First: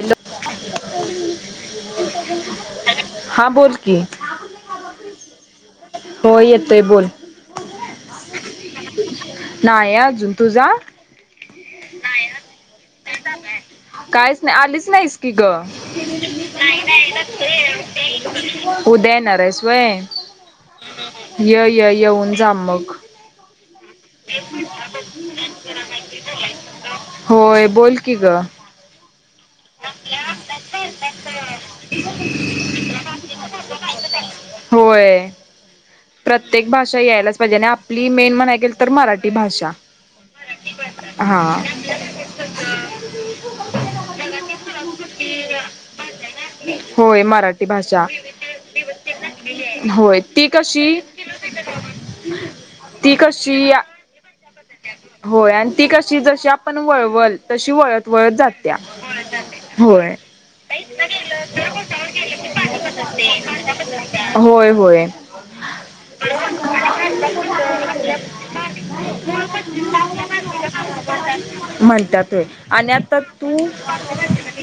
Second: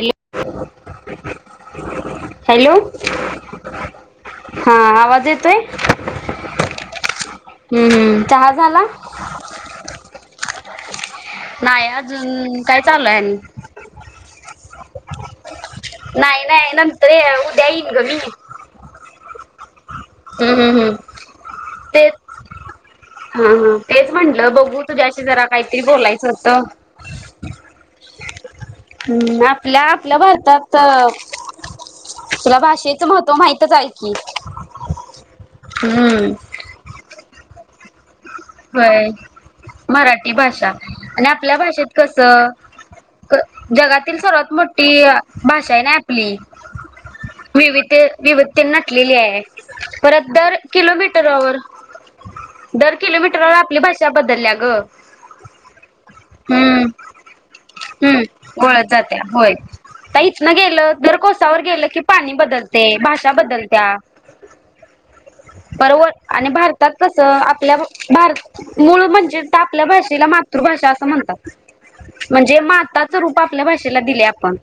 Hollow. हा बोल की. हा आवाज येतोय. हो येतोय बोल हम्मम् चहा झाला. नाही अजून तुझा. नाही अजून काय. चालू आहे आणि काहीच नाही आलीच नाहीस. की ग नाही नाही नंतर उद्या येईन ग मी उदय नरेश् वय हम्म हम्म हम्म य य तेच येऊन जा मग. हा हा तेच म्हटलं बघू तुझ्याशी जरा काहीतरी बोलायचं होत. होय बोल की ग. हम्म आपल्या आपल्या भारतात तुला भाषेचं महत्त्व माहितच आहे की होय हम्. प्रत्येक भाषा यायलाच पाहिजे आणि आपली. मेन म्हणाय गेल तर व्हय मराठी भाषा मराठी भाषा आणि हा आपल्या भाषेत कस. जगातील सर्वात मोठी भाषा आहे ना आपली. होय मराठी विवि भाषा विविते नटलेली आहे होय परत ती दर कशी किलोमीटरवर दर ती किलोमीटर कशी आपली भाषा बदलल्या. ग. होय ती कशी जशी आपण हम्म वळवल तशी वळत हम्म वळत जात्या वळत होय. होय. आता इथनं गेलं दर कोसावर गेलं की पाणी बदलते भाषा बदलत्या. होय होय. बरोबर आणि भारतात कस आपल्या भारत मूळ म्हजे. म्हणतात. म्हणतात. म्हणजे आणि आता माताचं रूप तू आपल्या भाषेला दिले आपण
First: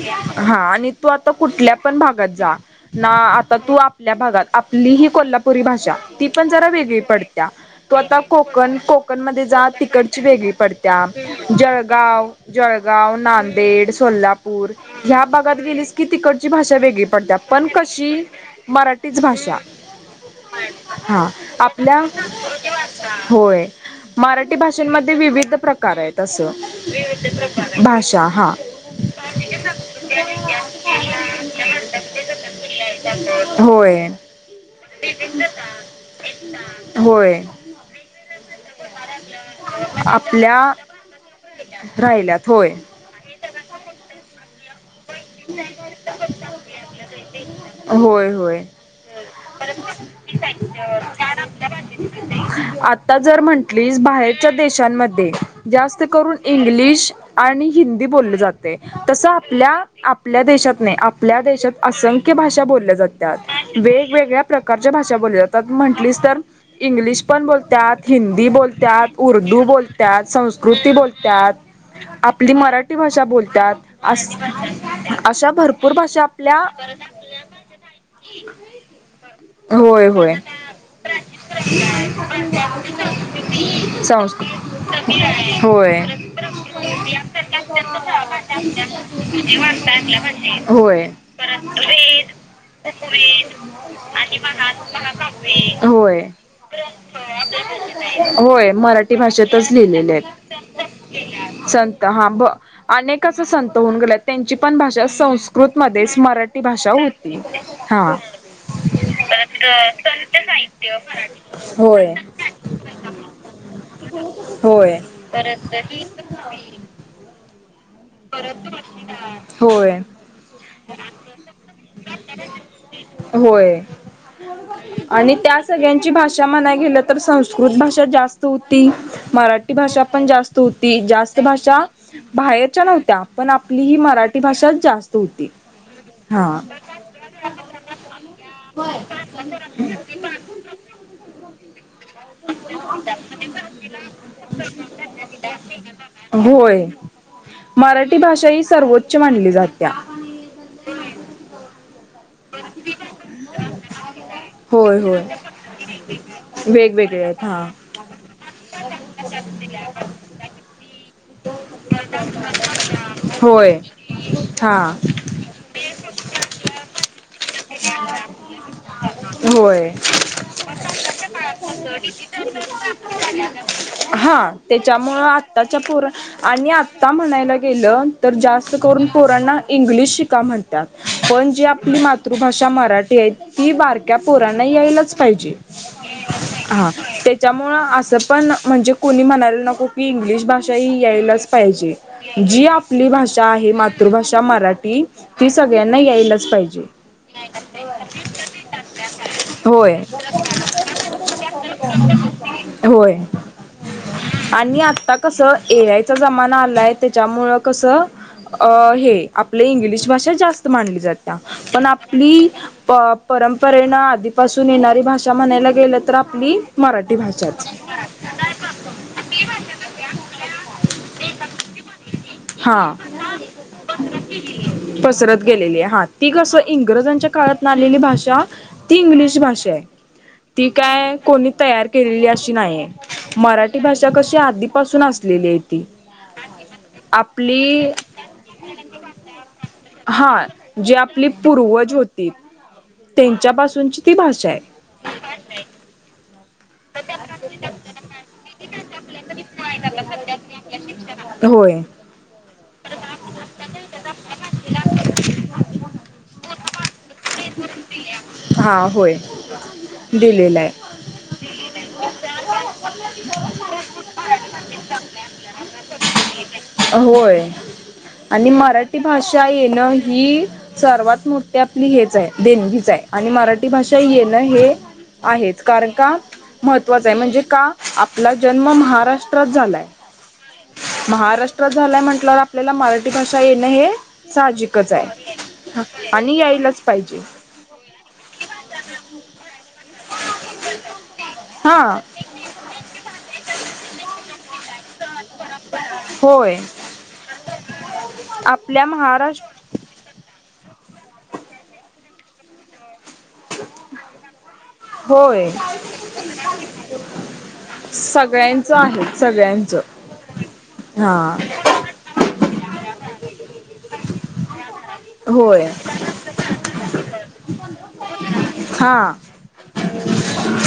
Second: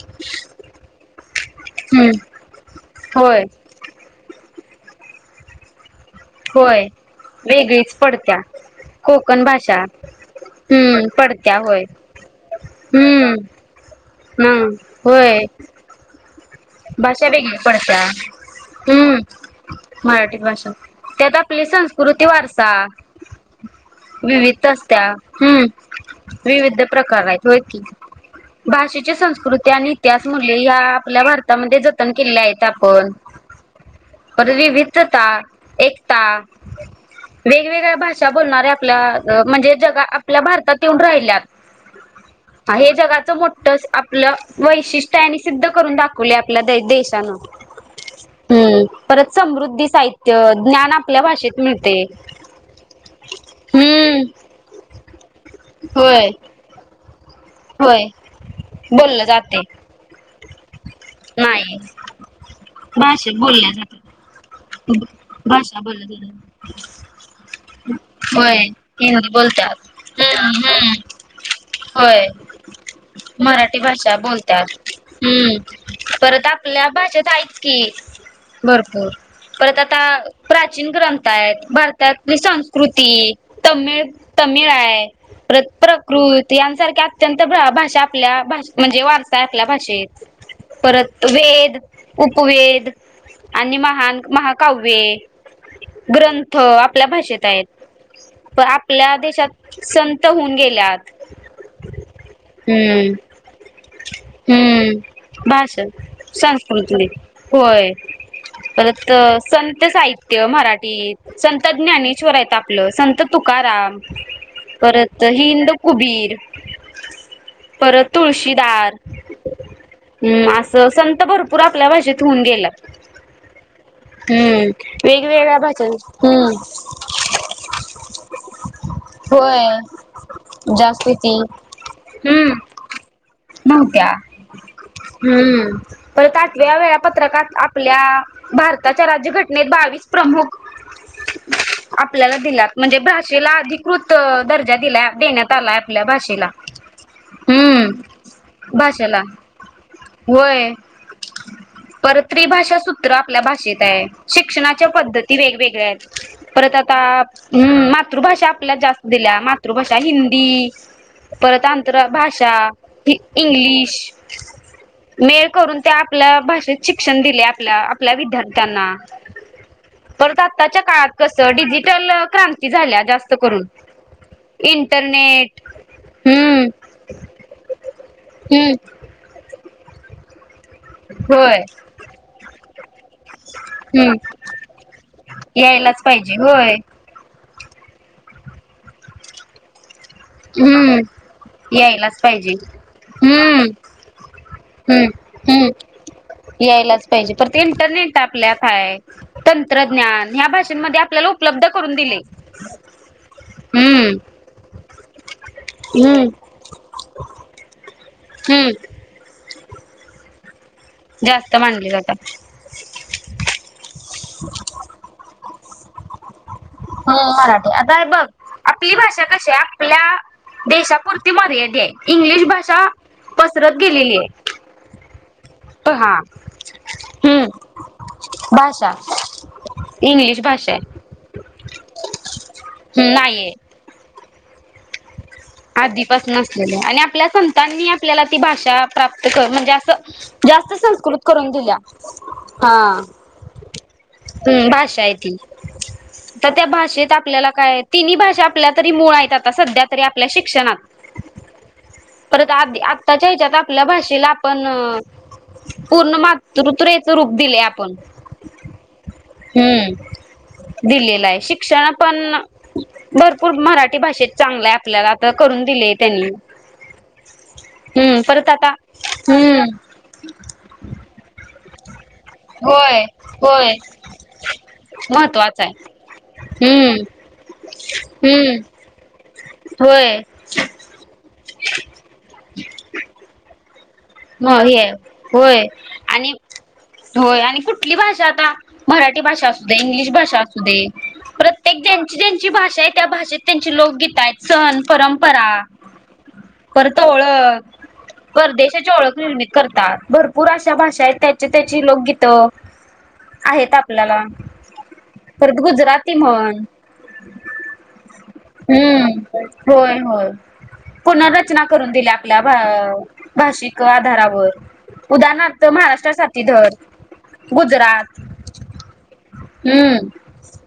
हा आणि तू आता कुठल्या पण हम्म भागात जा. ना होय आता तू आपल्या भागात आपली ही कोल्हापुरी भाषा ती पण जरा होय. वेगळी पडत्या वेगळीच तो आता पडत्या कोकण कोकण मधे जा तिकडची वेगळी पडत्या हम्म पडत्या होय. जळगाव जळगाव हम्म नांदेड. हम्म सोलापूर ह्या होय भागात गेलिस किती भाषा वेगळी भाषा पडत्या वेगळी पण पडत्या कशी हम्म मराठीच भाषा. मराठी भाषा हा त्यात आपली आपल्या संस्कृती वारसा होय. मराठी विविध असत्या भाषेमध्ये विविध हम्म प्रकार आहेत असं, विविध प्रकार आहेत होय की भाषा हा. भाषेची संस्कृती इतिहास मुले ह आपल्या भारतात जतन किलेल्या आहेत आपण. होय विविधता एकता होय वेगवेगळ्या भाषा बो आपल्या म्हणजे जग आपल्या भारतात येऊन राहिल्यात. राहिल्यात होय हा हे जगाच मोठ आपलं वैशिष्ट्य सिद्ध करून दाखव आपल्या आपल्या देशानं. होय होय हम्म, परत समृद्धी साहित्य ज्ञान आपल्या भाषेत मिळते. आता जर म्हंटलीस हम्म बाहेरच्या देशांमध्ये जास्त होय करून इंग्लिश आणि हिंदी होय बोले जाते बोललं तस जाते आपल्या आपल्या देशात नाही आपल्या नाही देशात असंख्य भाषा बोलल्या भाषेत बोलल्या जातात जाते. वेगवेगळ्या प्रकारच्या भाषा बोलेल्या जातात भाषा बोलली म्हंटलीस तर जाते इंग्लिश पण बोलतात हिंदी होय बोलत्यात, हिंदी उर्दू बोलतात. बोलत्यात, हम्म संस्कृती हम्म बोलत्यात, होय आपली मराठी भाषा बोलत्यात मराठी भाषा बोलतात. अशा भरपूर भाषा आपल्या भाशेत आहेच की भरपूर. परत आता होय होय प्राचीन ग्रंथ आहेत, भारतातली संस्कृती, तमिळ संस्कृत तमिळ आहे प्र आहे प्रकृत यांसारख्या अत्यंत भाषा आपल्या भाष म्हणजे वारसा आपल्या भाषेत होय परत वेद, उप वेद आणि महान महाकाव्य, होय ग्रंथ आपल्या भाषेत आहेत. पण होय मराठी आपल्या भाषेतच देशात लिहिलेले संत होऊन गेल्यात आहेत. संत हा ब हम्म अनेक असं संत होऊन गेलेत त्यांची पण भाषा हम्म भाषा संस्कृतमध्ये स्मर मराठी भाषा संस्कृतली होती होय हा. परत संत साहित्य मराठीत, संत होय ज्ञानेश्वर आहेत. आपलं संत तुकाराम, होय परत हिंदड कुबीर, परत तुळशीदार, होय हम्म, असं संत भरपूर आपल्या भाषेत होऊन गेल्यात. होय आणि त्या सगळ्यांची भाषा हम्म म्हणाय गेलं तर संस्कृत भाषा जास्त होती. मराठी होय भाषा पण जास्त होती जास्तीती जास्त भाषा हम्म बाहेर च्या नव्हत्या पण आपली ही नव्हत्या मराठी भाषाच जास्त होती. हम्म परत आठव्या वेळापत्रकात आपल्या भारताच्या राज्यघटनेत बावीस प्रमुख आपल्याला दिल्यात म्हणजे भाषेला अधिकृत दर्जा दिला देण्यात आलाय आपल्या भाषेला. [unintelligible] हम्म मराठी भाषा ही सर्वोच्च भाषेला मानली जात्या. त्री भाषा सु आपल्या भाषेत हाय शिक्षणाच्या होय होय पद्धती वेगवेगळ्या परत आता, वेगवेगळे आहेत हा हम्म मातृ भाषा आपल्याला जास्त दिल्या मातृभाषा हिंदी, परतांंत्र भाषा होय इंग्लिश हा मेळ करून त्या आपल्या भाषेत शिक्षण दिले आपल्या आपल्या विद्यार्थ्यांना. होय‌. परत आत्ताच्या काळात कसं डिजिटल क्रांती झाल्या जास्त करून हा त्याच्यामुळ इंटरनेट आत्ताच्या पोर हम्म आणि आता म्हणायला गेलं तर जास्त हम्म करूनर इंग्लिश शिका म्हणतात पण होय जी आपली मातृभाषा मराठी ते ती हम्म बारक्या पोरना यायलाच पाहिजे, यायलाच पाहिजे होय हा. त्यामुळं असं पण म्हणजे कोणी म्हणायला नको की इंग्लिश भाषा ही हम्म यायलाच पाहिजे यायलाच पाहिजे जी आपली भाषा हम्म आहे मातृभाषा मराठी हम्म ती सगळ्यांना यायलाच पाहिजे. तर ते इंटरनेट आपल्यात हाय होय तंत्रज्ञान ह्या भाषेमध्ये आपल्याला उपलब्ध करून दिले. होय हम्म आणि कस ए आयचा हम्म जमाना आलाय त्याच्यामुळ कस अ हम्म हे [unintelligible] इंग्लिश भाषा जास्त मानली जात्या, जास्त पण मानले जातात आपली प परंपरेन आधीपासून येणारी भाषा म्हणायला गेलं तर आपली हो मराठी भाषाच मराठी आता हे बघ [unintelligible] आपली भाषा कशी आहे? आपल्या देशापुरती मर्यादी आय, इंग्लिश भाषा हा पसरत गेलेली आय. पसरत गेलेली, हा ती कसं इंग्रजांच्या काळातन आलेली भाषा, भाषा ती इंग्लिश भाषाय इंग्लिश ती भाषा आहे काय कोणी तयार केलेली अशी नाई आय, नाहीये मराठी भाषा कशी आधीपासून अस आधीपासून असलेले आणि आपल्या संतांनी आपली आपल्याला ती भाषा प्राप्त कर म्हणजे असं हा जास्त संस्कृत करून दिल्या, हा [unintelligible] त्येंच्यापासून हम् भाषाय ती त त्या भाषेत आपल्याला काय, तिन्ही भाषा आपल्या तरी मुळ आहेत आता सध्या तरी आप पल्या शिक्षणात होय परत आदि आत्ताच्या ह्येच्यात आपल्या भाषेला आपण पूर्ण मातृतुरेच रूप दिले आपण दिले [unintelligible] दिलेलं आय, शिक्षण पण भरपूर मराठी भाषेत चांगलं आय आ पल्याला आता करून दिले त्यांनी होय हम्म परत आणि आता मराठी भाषा हम्म. येणं ही सर्वात मोठी आपली हेच आहे. देणगीच आय होय आणि मराठी होय भाषा येणं हे आहेत महत्त्वाचं आहे. कारण का हम्म महत्त्वाचं आय म्हणजे का आपला हम्म जन्म महाराष् त्रात झालाय, होय महाराष्ट्रात झालाय म्हंटल्यावर आपल्याला मराठी भाषा येणं हे म हे साहजिकच आय होय आणि यायलाच पाहिजे. होय आणि कुठली भाषा आता, मराठी भाषा असू दे, इंग्लिश भाषा असू दे हा प्रत्येक ज्यांची ज्यांची भाषा आहे त्या भाषेत त्यांची लोकगीत आहेत, सण, परंपरा होय परत ओळख परदेशा आपल्या ची ओळख निर्मित महाराष्ट्र करतात, भरपूर अशा भाषा आहेत त्याची त्याची लोकगीतं आहेत आपल्याला, होय परत गुजराती म्हण सगळ्यांचं आहे हम्म, सगळ्यांचं होय होय हा पुनर्रचना करून दिल्या आप [unintelligible] भ भाषिक आधारावर उदाहरणार्थ होय महाराष्ट्रासाती धर गुजरात हा हम्म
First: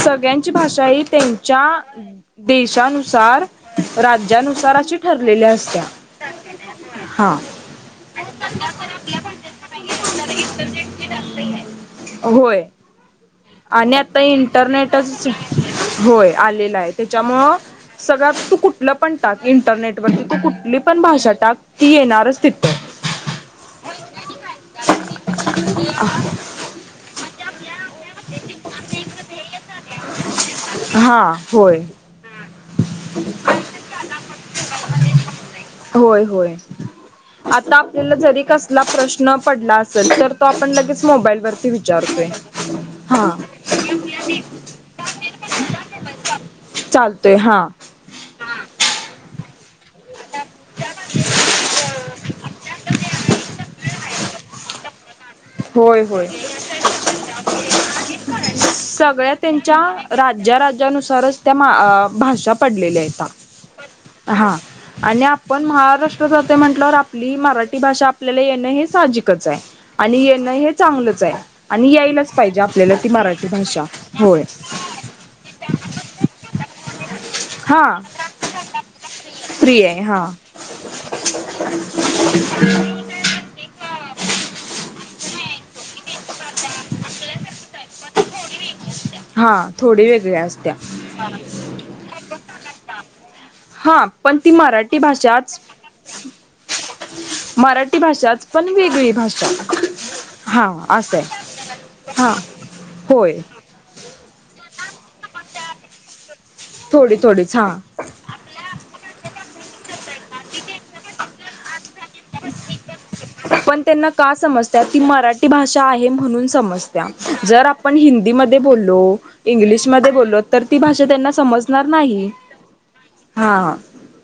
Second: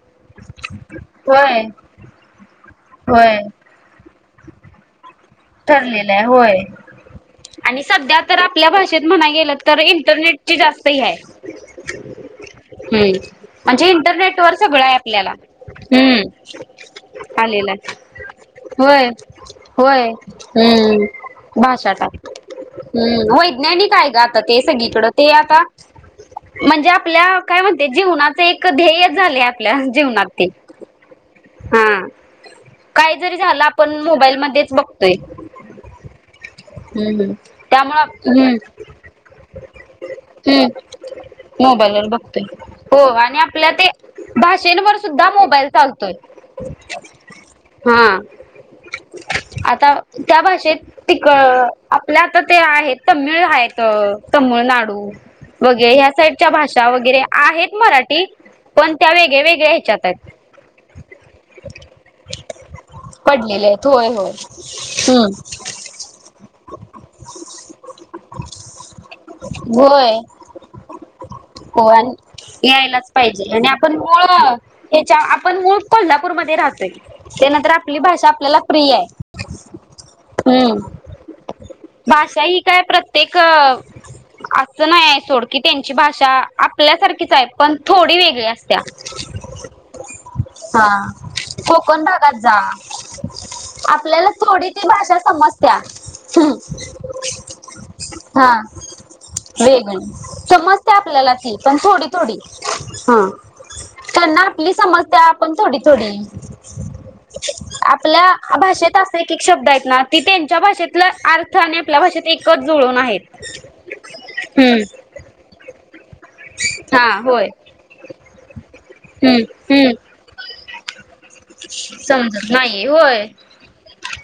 सगळ्यांची भाषा ही होय त्यांच्या देश होय शानुसार, राज्यानुसार अशी ठर ठरलेलं आय होय हा आणि सध्या तर आपल्या भाषेत म्हणाय गेलं तर इन [unintelligible] अ होय. हम्म म्हणजे आणि आता इंटरनेट वर सगळं आहे इंटरनेटच आपल्याला. होय हम्म आलेला आहे, त्याच्यामुळ आलेला सगळ आता तू कुठलं होय पण टाक होय इंटरनेटवरती तू कुठली पण हम्म. भाषा टाक, ती भाषा टाक येणारच ति हम्म वैज्ञानिक आहे ग आता ते सगळीकडं, ते आता म्हणजे आपल्या काय म्हणते जीवनाचे एक ध्येय झाले, आपल्या जीवनात हा [unintelligible] होय हा, काय जरी झालं आपण मोबाईल म तेच बघतोय. होय होय. हम्म हम्म आता त्यामुळे आपल्याला जरी हम्म कसला प्रश्न पडला असल, तर तो हम्म आपण लगेच मोबाईलवरती वि [unintelligible] बघतोय, हो आणि आपल्या ते भाषेंवर सुद्धा मोबाईल चालतोय. चालतोय हा, हा हा आता त्या भाषेत तिक आपल्या आता ते आहेत. तमिळ हायत तमळनाडू वगैर होय ह्या होय साईडच्या भाषा वगैरे, आहेत मराठी पण त्या सगळ्या वेगळ्या वेगळ्या त्यांच्या ह्याच्यात आहेत राज्या राज्यानुसारच त्या मा भाषा पडलेल्या आयता [unintelligible] होय होय. आणि हम्म आपण महाराष्ट्र राहतो म्हटल्यावर आपली मराठी भाषा आपल्याला येणं हे साजिकच हाय. होय. हो आणि यायलाच पाहिजे आपल्याला ती यायलाच मराठी पाहिजे आणि भाषा आपण मुळ होय हेच्या आपण मूळ कोल्हापूरमध्ये राहतोय. त्यानंतर हा आपली भाषा आपल्याला प्रिय हाय. फ्री आहे हा हम्म. भाषा ही काय प्रत्येक असं नाही आहे सोड की त्यांची भाषा आपल्यासारखीच आहे पण थोडी वेगळी अस त्या. हा थोडी वेगळ्या असत्या हा. कोकण भागात जा. हा आपल्याला पण थोडी ती मराठी भाषा भाषाच समजत्या. मराठी भाषाच हा पण वेगळी भाषा वेगंळी हा समजते असं आपल्याला आहे ती पण थोडी हा थोडी. हा होय. त्यांना आपली समजत्या पण थोडी थोडी. थोडी थोडीच हा आपल्या भाषेत असं एक एक शब्द आहेत ना ते त्यांच्या भाषेतला अ पण त्यांना का समजत्या? ती हम्म मराठी भाषा आहे. म्हणून समजत्या हा होय जर आपण हिंदी मध्ये बोललो हम्म इंग्लिश हम्म मध्ये बोललो तर ती भाषा त्यांना समजणार नाही. समजत नाही होय हा.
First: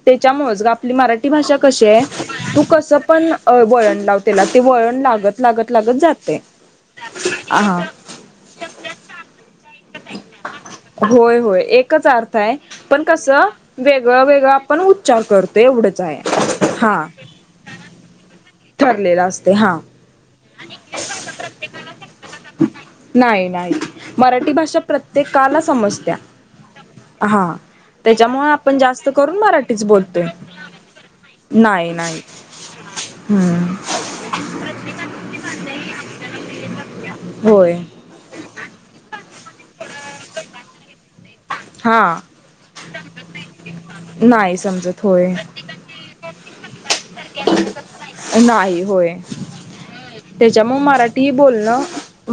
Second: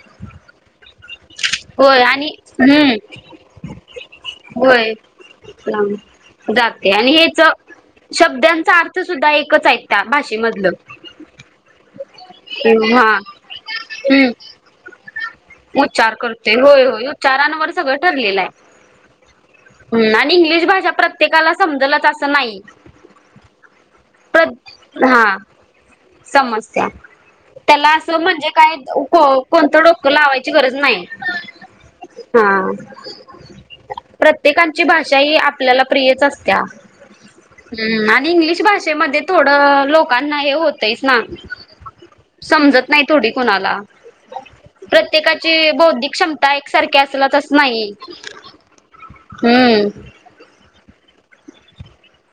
त्याच्यामुळंच गं आपली मराठी ठी भाषा कशी होय आणि तू कस हम्म पण वळण लाव तेला ते होय वळण लागत लागत लागत जाते जाते आणि हेच ह. शब्दांचा अर्थ सुद्धा एकच आहे त्या भाषेमध होय होय एकच अर्थ हाय. पण हा कस वेगळं हम्म वेगळं आपण उच्चार करतो. एवढच उच्चार हाय. करते होय होय उच्यरांवर सगळं ठरलेलं हाय. ठरलेला असत. हम् आणि इंग्लिश भाषा प्रत्येकाला समजलच असं नाही. नाही नाही प्र मराठी भाषा हा प्रत्येकाला समजत्या. समस्या हा त्याला असं म्हणजे त्याच्यामुळे काय आपण जास्त को करून कोणतं मराठीच डोकं बोलतोय. लावायची गरज नाही. नाही नाही. हा. हम्म प्रत्येकांची भाषा ही आपल्याला प्रियच असत्या. होय हम्म आणि इंग्लिश भाषेमध्ये थोडं लोकांना हे होतयचना. हा समजत नाही थोडी कोणाला नाही समजत होय प्रत्येकाची बौद्धिक क्षम नाही होय. हम्म. त्याच्या मुळ मराठी बोलणं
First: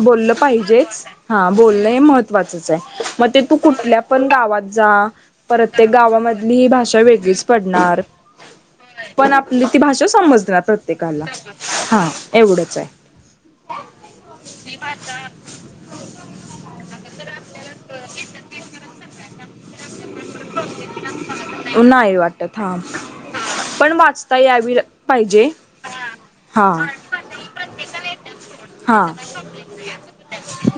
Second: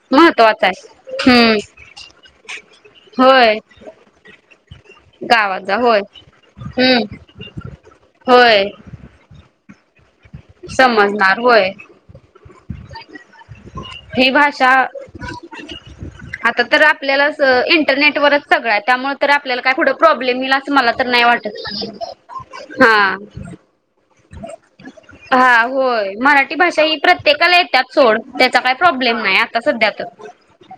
बोललं महत्त्वाच आहे. पाहिजेच. हा हम्म. बोलण हे महत्त्वाचच हाय. मग ते तू होय. कुठल्या पण गावात जा. गावात जा प्रत्येक होय. गावामधली ही भाषा हम्म. वेगळीच पडणार. होय. पण आपली ती भाषा समजणार प्रत्येकाला समजणार होय. हा एवढंच हाय. ही भाषा आता तर आपल्याला इंटरनेट वरच सगळं त्यामुळे आपल्याला काय पुढं प्रॉब्लेम येईल अस मला तर नाही वाटत. नाही वाटत हा. पण वाचता यावी. पाहिजे हा होय. मराठी हा भाषा ही प्रत्येकाला येत्याच सोड त्याचा काही हा प्रॉब्लेम नाही आता सध्यात तर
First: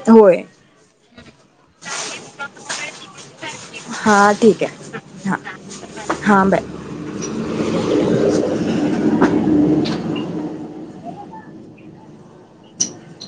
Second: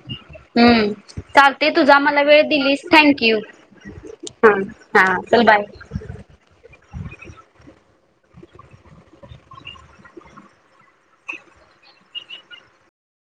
होय. चालतयं. तुझा मला वेळ दिलीस थँंक यू. हां ठीक हाय. हां हां बाय.